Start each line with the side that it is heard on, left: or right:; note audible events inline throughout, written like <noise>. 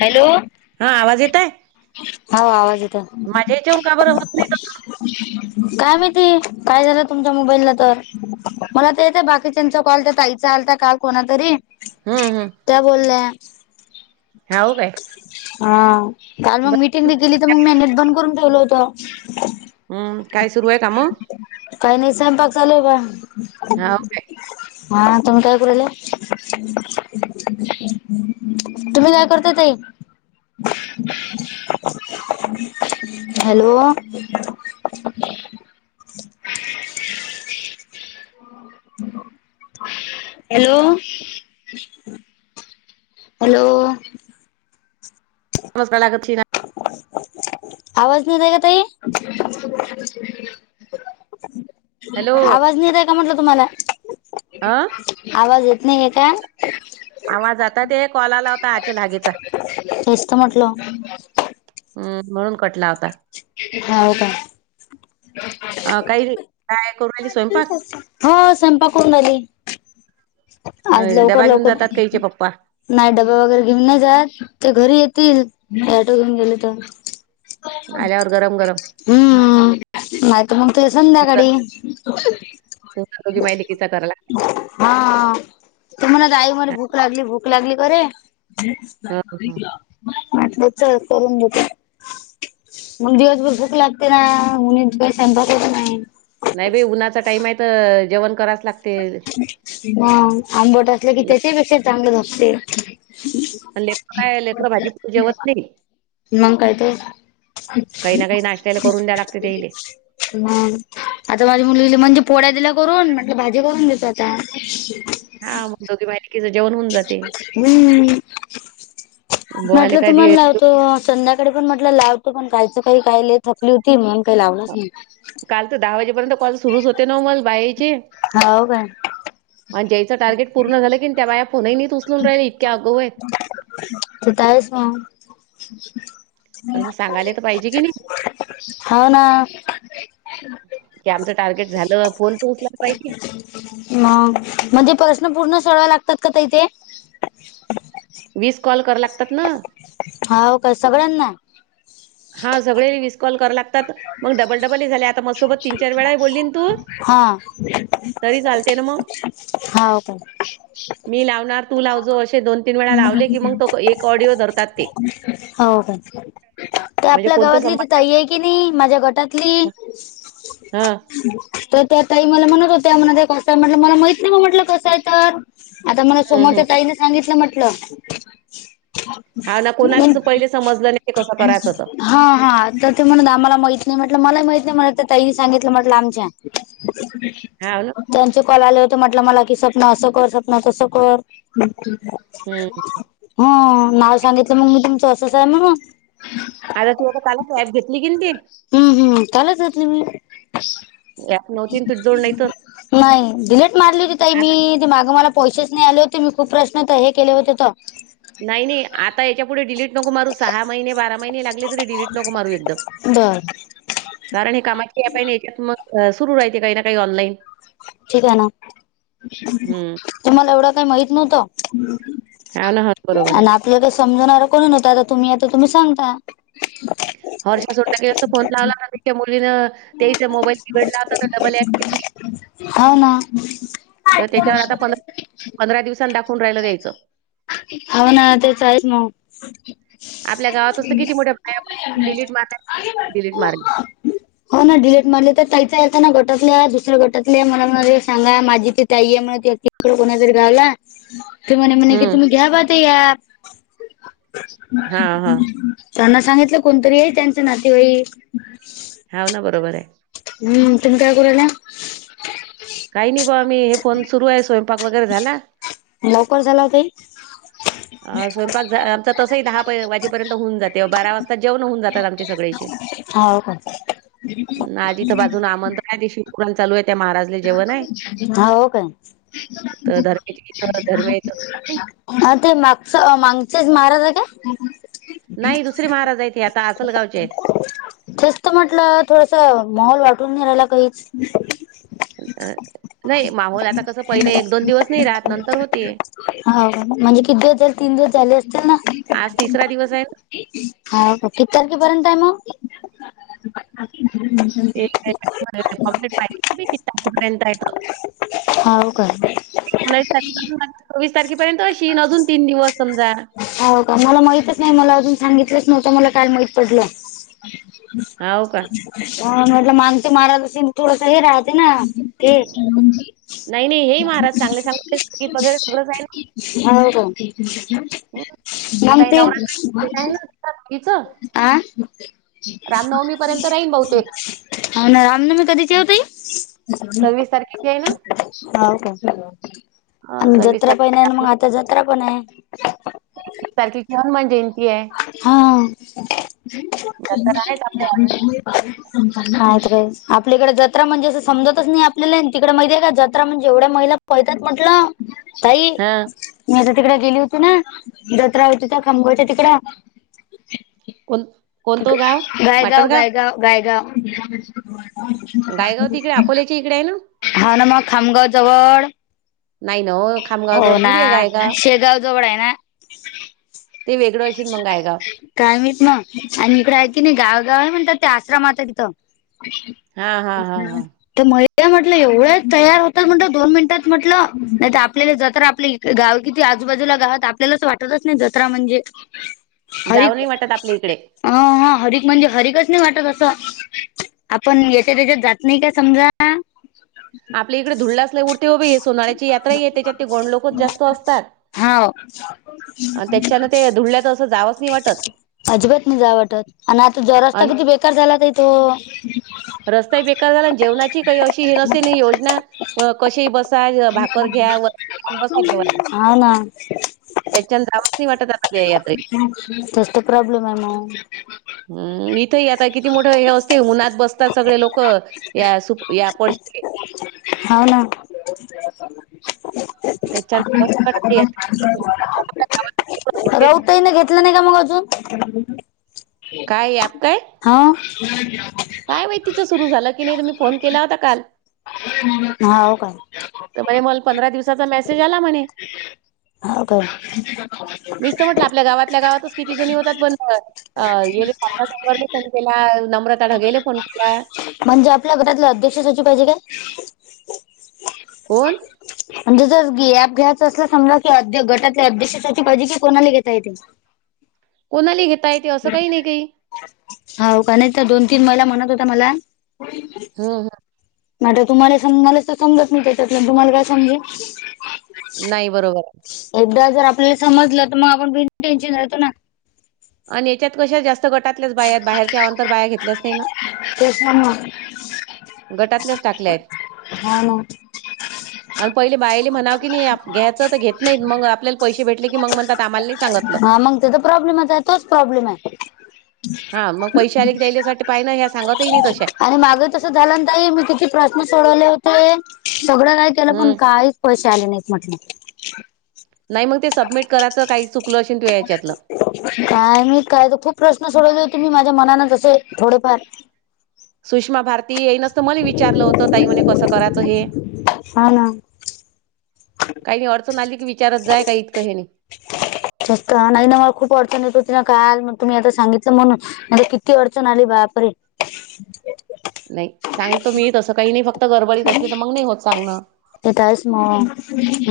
left: Hello!
right: हा आवाज येत आहे
left: हो आवाज येतोय
right: माझ्या ह्याच्यावून का बरं ह
left: काय माहीती काय झालं, तुमच्या मोबाईला तर? मला तर येतं, बाकीच्यांचा कॉल त्या ताईचा आलता काल कोणा तरी
right: हम्म हम्म
left: त्या बोल्या
right: हाव काय
left: हा काल
right: ब-
left: मग मिटिंग गेली तर मग म्या नेट बंद करून ठेवलं होतं
right: हम्म काय सुरू आहे काम
left: कायी नायी स्वयंपाक चालूय बा
right: हाव काय
left: हा तुम्ही काय करू राहील्या? <inaudible> <inaudible> तुम्ही काय करता ताई? <inaudible> हॅलो! <inaudible> <inaudible> हॅलो! <unintelligible> हॅलो!
right: <inaudible> <unintelligible>
left: <inaudible> आवाज नाही येतय का ताई?
right: हॅलो
left: आवाज नायी येतय का म्हटलं तुम्हाला?
right: हा
left: आवाज येत नाहीय का?
right: आवाज आ ते कॉल आला होता, आच्या लागेचा
left: तेच तर म्हटलं
right: हम्म, म्हणून कटला होता
left: हो का
right: हा काही काय करू राहीली? स्वयंपाक
left: हो स्वयंपाक करून राह्यली आज
right: अं,
left: लवकर,
right: डबा
left: लवकर,
right: घेऊन जातात काहीचे
left: कोणय?
right: पप्पा
left: नाय डब्बे वगैरे घेऊन नाय जात, ते घरी येतील ॲटो घेऊन गेले तर
right: आल्यावर गरम गरम
left: नाय, तर मग ते
right: तुमचा
left: संध्याकाळी
right: तुमचा दोघी मायलिकीचा करला
left: हा त म्हणा आई मले
right: हा,
left: भूक लागली, भूक लागली, करे
right: हा.
left: म्हटलं, चल करून देते मग दिवसभर भूक लागते ना? कोणी का स्वयंपाक करत नायी
right: नायी बाई उन्हाचा टाईमय, तर जेवण करावच लागते
left: हं, आंबट असले की
right: ल-
left: त्याच्याही पेक्षा चांगलच असते
right: लेकरं, काय लेकरं भाजी जेवत नायी
left: मग काय त,
right: काही ना काही नाश्त्याला करून द्या लागते त्याइले
left: मग आता माझी मुलीला म्हणजे पोळ्या दिल्या करून म्हटलं भाजी करून देते आता
right: हा मग दोघी मायलेकीच जेवण होऊन जाते
left: हम्म
right: बोवाले
left: म्हटलं तुम्हाला
right: कधी
left: लावतो संध्याकाळी पण म्हटलं लावतो पण कायचं काय कायले? थकलो होती, मग काय लावलाच नायी
right: काल तर दहा वाजेपर्यंत कॉल सुरूच होते न मला बाहेरचे
left: हाव काय?
right: म्हणजे याचं टार्गेट पूर्ण झालं की त्या बाया फोनही उचलून राहिले इतक्या आगावू आहेत.
left: कुट हाइसा
right: आणि मग सांगायला तर पाहिजे की नाही
left: <unintelligible> हा ना....
right: त्यांच टार्गेट झालं फोन तर उचलायला पाहिजे.
left: मग म्हणजे प्रश्न पूर्ण सोडवावे लागतात ताई इथे.
right: वीस कॉल करा वे लागतात ना.
left: होा का? सगळ्यांना.
right: हा सगळे मिसकॉल करावे लागतात.. मग डबल डबल ह झाले आता मग सोबत तीन चार वेळाही बोलली तू.
left: हां...
right: तरी झा लते ना मग.
left: हा का?
right: मी लावणार तू लावजो असे दोन तीन वेळा लावले की मग तो एक ऑडिओ धरतात ते.
left: हो का त्या
right: म्हणजे
left: आपल्या
right: कोणतं
left: गावातली
right: संभाषण
left: ताई आहेती. नाही माझ्या गटातली.
right: हा
left: तर त्याताई मला म्हणत होत्या मग कस्टमर म्हटलं मला माहित नाही कस आहे आहे तर - आता मला
right: हम्म, हम्म.
left: समोरच्या ताईने सांगितलं म्हटलं.
right: हा ना कोणालाच पहिले समजलं नाही कसं करायचं.
left: हा ते म्हणून आम्हाला माहित नाही म्हटलं मलाही माहित नाही म्हटलं तर त्याही सांगितलं म्हटलं आमच्या.
right: हा ना
left: त्यांचे कॉल आले होते म्हटलं मला कि सपना असं कर सपना तसं कर.
right: हम्म...
left: हो नाव सांगितलं मग मी तुमचं असं सा आहे म्हणून.
right: तता काला ॲब घेतली की तेी. <unintelligible>
left: हम्म हम्म त्यालाचातली मी.
right: यात नवतीन तु जोड नाहीतर.
left: नाही डिलीट मारली होती ताई मी. मागे मला पैसेच नाही आले होते मी खूप प्रश्न हे केले होते. त.
right: नाही नाही आता याच्या पुुढे डिलीट नको मारू सहा महिने बारा महिने. ते लागले तरीडलीट नक मारू एकदम.
left: बर
right: कारण हे कामाचे ऍप आहे या च्यात मग सुरू राहते काही ना काही ऑनलाईन.
left: ठीक आहे ना
right: हम्म
left: तुम्हाला एवढं काही माहित नव्हतं.
right: ह ना हो बरोबर आहे.
left: तिला काय समजणारा कोण नव्हंता आता तुम्ही आता तुम्ही सांगता.
right: वर्षा सोनटके असस्त फोन लावला ना्या मुलीन. तेच मोबाईल बिघडला आता तर डबल ॲप घेतली.
left: हो ना
right: तर त्याच्यावर आता फॉलअप पंधरा दिवसांन दाखवून राहियला जायचं.
left: अ ना ते आहेत मग. <inaudible>
right: आपल्या गावात असतं किती मोठ्या डिलीट मारल्या डिलीट मारली
left: हो ना डिलेट मारले तर त्याहीच आहे ना गटातल्या दुसऱ्या गटातल्या मला म्हणा सांगा माझी ती तई आहे म्हण. कोणा जर घावला तर म्हणे म्हणे कि
right: हम्म
left: तुम्ही घ्यावा ते ऍप.
right: हा हा
left: त्यांना सांगितलं कोणतरी आहे त्यांच नातेवाई.
right: हाव ना बरोबर हे.
left: हम्म तुम् काय बोल्या?
right: काही नाही बा मी हे फोन सुरू आहे स्वयंपाक वगैरे झाला.
left: लवकर झाला ओ ताई.
right: अ स्वयंपाक आमचा तसही दहा वाजेपर्यंत होऊन जाते बारा वाजता जेवण होऊन जातात आमचे सगळेचे.
left: हाव का
right: आजिथं बाजून आमंत्रण आहे ते शिवपुराण चालू आहे त्या महाराजले.. जेवण आहे.
left: हा हो काय?
right: तर धर्मेच्या इथं धर्मे इथं नाही
left: अ ते मागचं मागचेच महाराज आहे का?
right: नाही दुसर महाराज आहेत ते आता आसलगावचे आहेत.
left: तेच तर म्हटलं थोडस मोहल वाटून घ्यारायला काहीच.
right: नाही माहोल आता कसं पहिलं एक दोन दिवस नाही राहत नंतर होती.
left: हाव का म्हणजे किती दिवस झाले? तीन दिवस झाले असतील
right: आज
left: ना.
right: तिसरा दिवस आहे ना.
left: ह का किती तारख पर्यंत हाय मग?
right: <unintelligible> पर्यंत आहे ग
left: हव काय.
right: एकोस तारखे चोवीस तारखेपर्यंत अशी अजून तीन दिवस समजा.
left: हो का मला माहितच नाही मला अजून सांगितलंच नव्हतं मला काल माहित पडलं.
right: हाव का?
left: ह म्हटलं मागते महाराज असेल थोडस हे राहते ना. <unintelligible>
right: नाही, नाही हेही महाराज चांगले सांगत आहेत. संगीत वगैरे सगळंच आहे ना.
left: <unintelligible> मग
right: आता हे
left: ते
right: नवरात्र आहे ना तिचं
left: अ.
right: रामनवमी पर्यंत राहीन बहुतेक.
left: हो ना रामनवमी कधीच ओ तई?
right: सव्वीस तारखेची आहे ना.
left: हाव काय
right: हा,
left: आणि
right: सव्वीस
left: जत्रा पहि
right: तारखेची
left: नाही मग आता जत्रा पण आहे.
right: एकवीस तारखे येऊन म्हणजे,
left: हा.
right: दसरा आहेच आपल्या ऑलरेडी
left: मात रे आपल्या इकडे जत्रा म्हणजे असं समजतच नाही आपल्याला तिकडे माहिती आहे का जञा म्हणजे एवढ्या महिला पळतात म्हटलं. ताई
right: हा
left: मी आता तिकड गेली होती ना जञा होती तर खांबयच्या तिकड.
right: कोल
left: गायगाव गायगाव गायगाव.
right: गायगाव तिकडे अकोल्याच्या इकडे आहे ना.
left: हा ना मग खामगाव जवळ.
right: नाही ना ओ खामगाव
left: हो
right: जवड
left: ना
right: थोडी आहे गायगाव.
left: शेगाव जवळ आहे ना
right: ते वेगळं अशीेन मंग गायगाव.
left: काय माहित मग ना आणि इकडे आहे की नाही गावागाव आहे म्हणतात ते आश्रमात तिथं.
right: हा हा हा
left: ह.
right: हा
left: तर <unintelligible> म्हटलं एवढ्या तयार होत म्हण दोन मिनिटात म्हटलं नाही तर आपल्याला जतरा आपली गाव किती आजूबाजूला गावात आपल्यालाच वाटतच नाही जत्रा म्हणजे.
right: जाऊ नाही वाटत आपल्या इकडे.
left: अ हा हरिक म्हणजे हरिकच नाही वाटत असं आपण याच्या त्याच्यात जात नाही का समजा. हां.
right: आपल्या इकडे धुडलं लईच उरते हे सोनळ्याची यात्रा ह आहे त्याच्यात ते गोण लोकच जास्त असतात.
left: हाव.
right: आणि त्याच्यानं ते धुळल्यात असं जावंच नाही वाटत
left: अजिबात नाही जा वाटत आणि आता जो रस्ता
right: आणि
left: किती बेकार झाला ताई तो.
right: रस्ताही बेकार झाला आणि जेवणाची काही अशी हिनसेिन योजना, व कसेही बसा भाकर घ्या वै आणि बसा जवा.
left: हा ना.
right: त्याच्यान जावच नाही वाटत आता त्या यात्रेत.
left: तोच तर प्रॉब्लेम आहे मग.
right: हम्म इथे आता किती मोठं हे असते उन्हात बसते. तर सगळे लोक याप या पडशी.
left: हाव ना.
right: त्याच्यानं जावंच नाही वाटत त्या यात्रेत.
left: <inaudible> रावताई न घेतलं नाही का मग अजून?
right: काय अँप काय?
left: हो
right: काय माहित तीच सुरू झालं की नाही त मी फोन केला होता काल.
left: हा हो काय
right: त बाई मल पंधरा दिवसाचा मेसेज आला म्हणे
left: हाव काय
right: मीच त म्हटलं आपल आपल्या गावातल्या गावातच किती जणी होत्यात पण <unintelligible> नम्रता ले त्या ढगेले फोन केला
left: म्हंजे आपल्या घरातल्या अध्यक्षाच्याची पायजे काय?
right: कोण?
left: म्हणजे ज ज गॅप घ्यायचं असलं समजा की अध्य गटातल्या अध्यक्षाची पायजे की कोणाले घेता येते? <inaudible>
right: कोणाले ही घेता येते असं काई नई काई
left: हाव का नाई त दोन तीन महिला म्हणत होत्या मला
right: <unintelligible>
left: आठे त मले मलेच सम मलेच तर समजत नई त्यातले तर तुमाले काय समजीन
right: नाई बरोबर आहे
left: एकदा जर आपल्याले समजलं त म आपण बीन टेन्शन राहतो ना
right: आणि याच्यात कशा जास्त गटातल्याच बाया आहेत बाहेरच्या अवान्तर बाया घेतल्याच नई ना
left: तेच ना मग
right: गटातल्याच टाकल्यायत
left: हा ना
right: अण पयले बायले म्हणाव की नी घ्यायचं त घेत नईत मंग आपल्याल पैसे भेटले की मंग म्हणतात आमाल नई स-
left: हा मंग ते त प्रॉब्लेमच आहे तोच प्रॉब्लेम हाय
right: हा मंग पैसे आलेकी त्यायलेसाठी पायन ह्या सांगत-
left: आणि माग तसच झालं न ताई मी किती प्रश्न सोडवले होते सगळं ना- त्याला पण
right: हं.
left: काईच पैशे आले नाईत म्हटलं.
right: नाई म ते सबमिट करायंच काई चुकलं अशीन तुया याच्यातलं
left: काय मी काय त खूप प्रश्न सोडवले होते मी माझ्या मनानं जसे थोडेफार
right: सुषमा भारती याईनच तं मले विचारलं होतं ताई मणे कसं कराचं हे?
left: हा ना
right: काही अडचन आलीकी विचारत जाय काई इतकं हेनी
left: जास्त आ नाई ना मला खूप अडचण येत हो ति ना काल मग तुम्ही आता सांगितलं म्हणून मले किती अडचण आली बापरे
right: नाई सांगतो मी तसं काई नी फक्त गरबडीत असली त मंग नई होत सांगण
left: त्यावेळेस म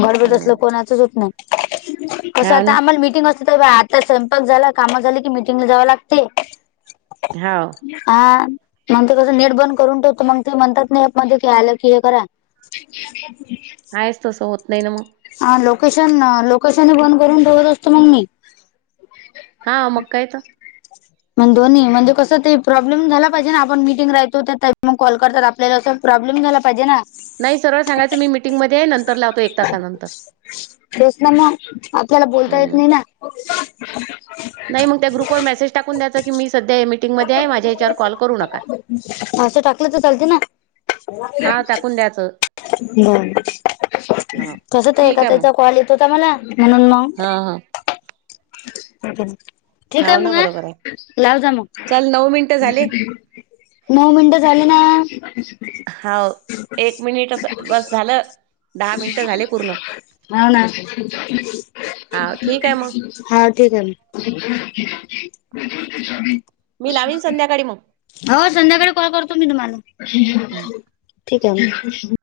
left: गडबडीत असलं कोणाचंच होत नाई कसं
right: हाव
left: आता
right: ना.
left: आमा- मिटिंग असती तर बाई आता स्वयंपाक झाला काम झाली की मिटंगला जावं लागते.
right: ह -
left: हा मंग ते कसं नेट बंद करून ठेवतो मंग ते म्हणतात ना ऍपमध्ये काय आलं की हे करा. <inaudible>
right: नायच तसं होत नई म्हणून
left: हा लोकेशन आ लोकेशनबी बंद करून ठेवत असतो मंग मी
right: हा मग काय तर-
left: मंग दोन्ही म्हणजे कसं ते प्रॉब्लेम झाला पायजे ना आपण मीटिंग रायतो त्यातनं मंग कॉल करतात आपल्याला त प्रॉब्लेम झाला पायजे ना
right: नाई सरळ सांगायचं मी मीटिंगमध्ये आहे नंतर लावतो एक तासानंतर
left: तेचना मंग आपल्याला बोलता येत नई ना
right: नाई मंग त्या ग्रुपवर मेसेज टाकून द्यायंचा की मी सध्या या मिटिंगमध्ये आहे माझ्या याच्यावर कॉल करू नका.
left: असं टाकलं तर चालते ना
right: हां, टाकून द्यायचं.
left: हम
right: हां.
left: <inaudible> ताई चा काॅल येतो तु त मला <inaudible>
right: हा हा.
left: <inaudible>
right: हाव ना बरोबर आहे.
left: लावजा मग
right: चल मिनिटं झाले.
left: नऊ मिनटं झाले ना
right: हाव. मिनिट असं बस झालं. मिनिटं झाले पूर्ण.
left: भावना.
right: हाव ठीक आहे मग.
left: हा ठीक आहे मग
right: मी लावीन संध्याकाळी मग-
left: हो संध्याकाळी कॉल करतो मी तुम्हाला
right: हं.
left: ठीक आहे म-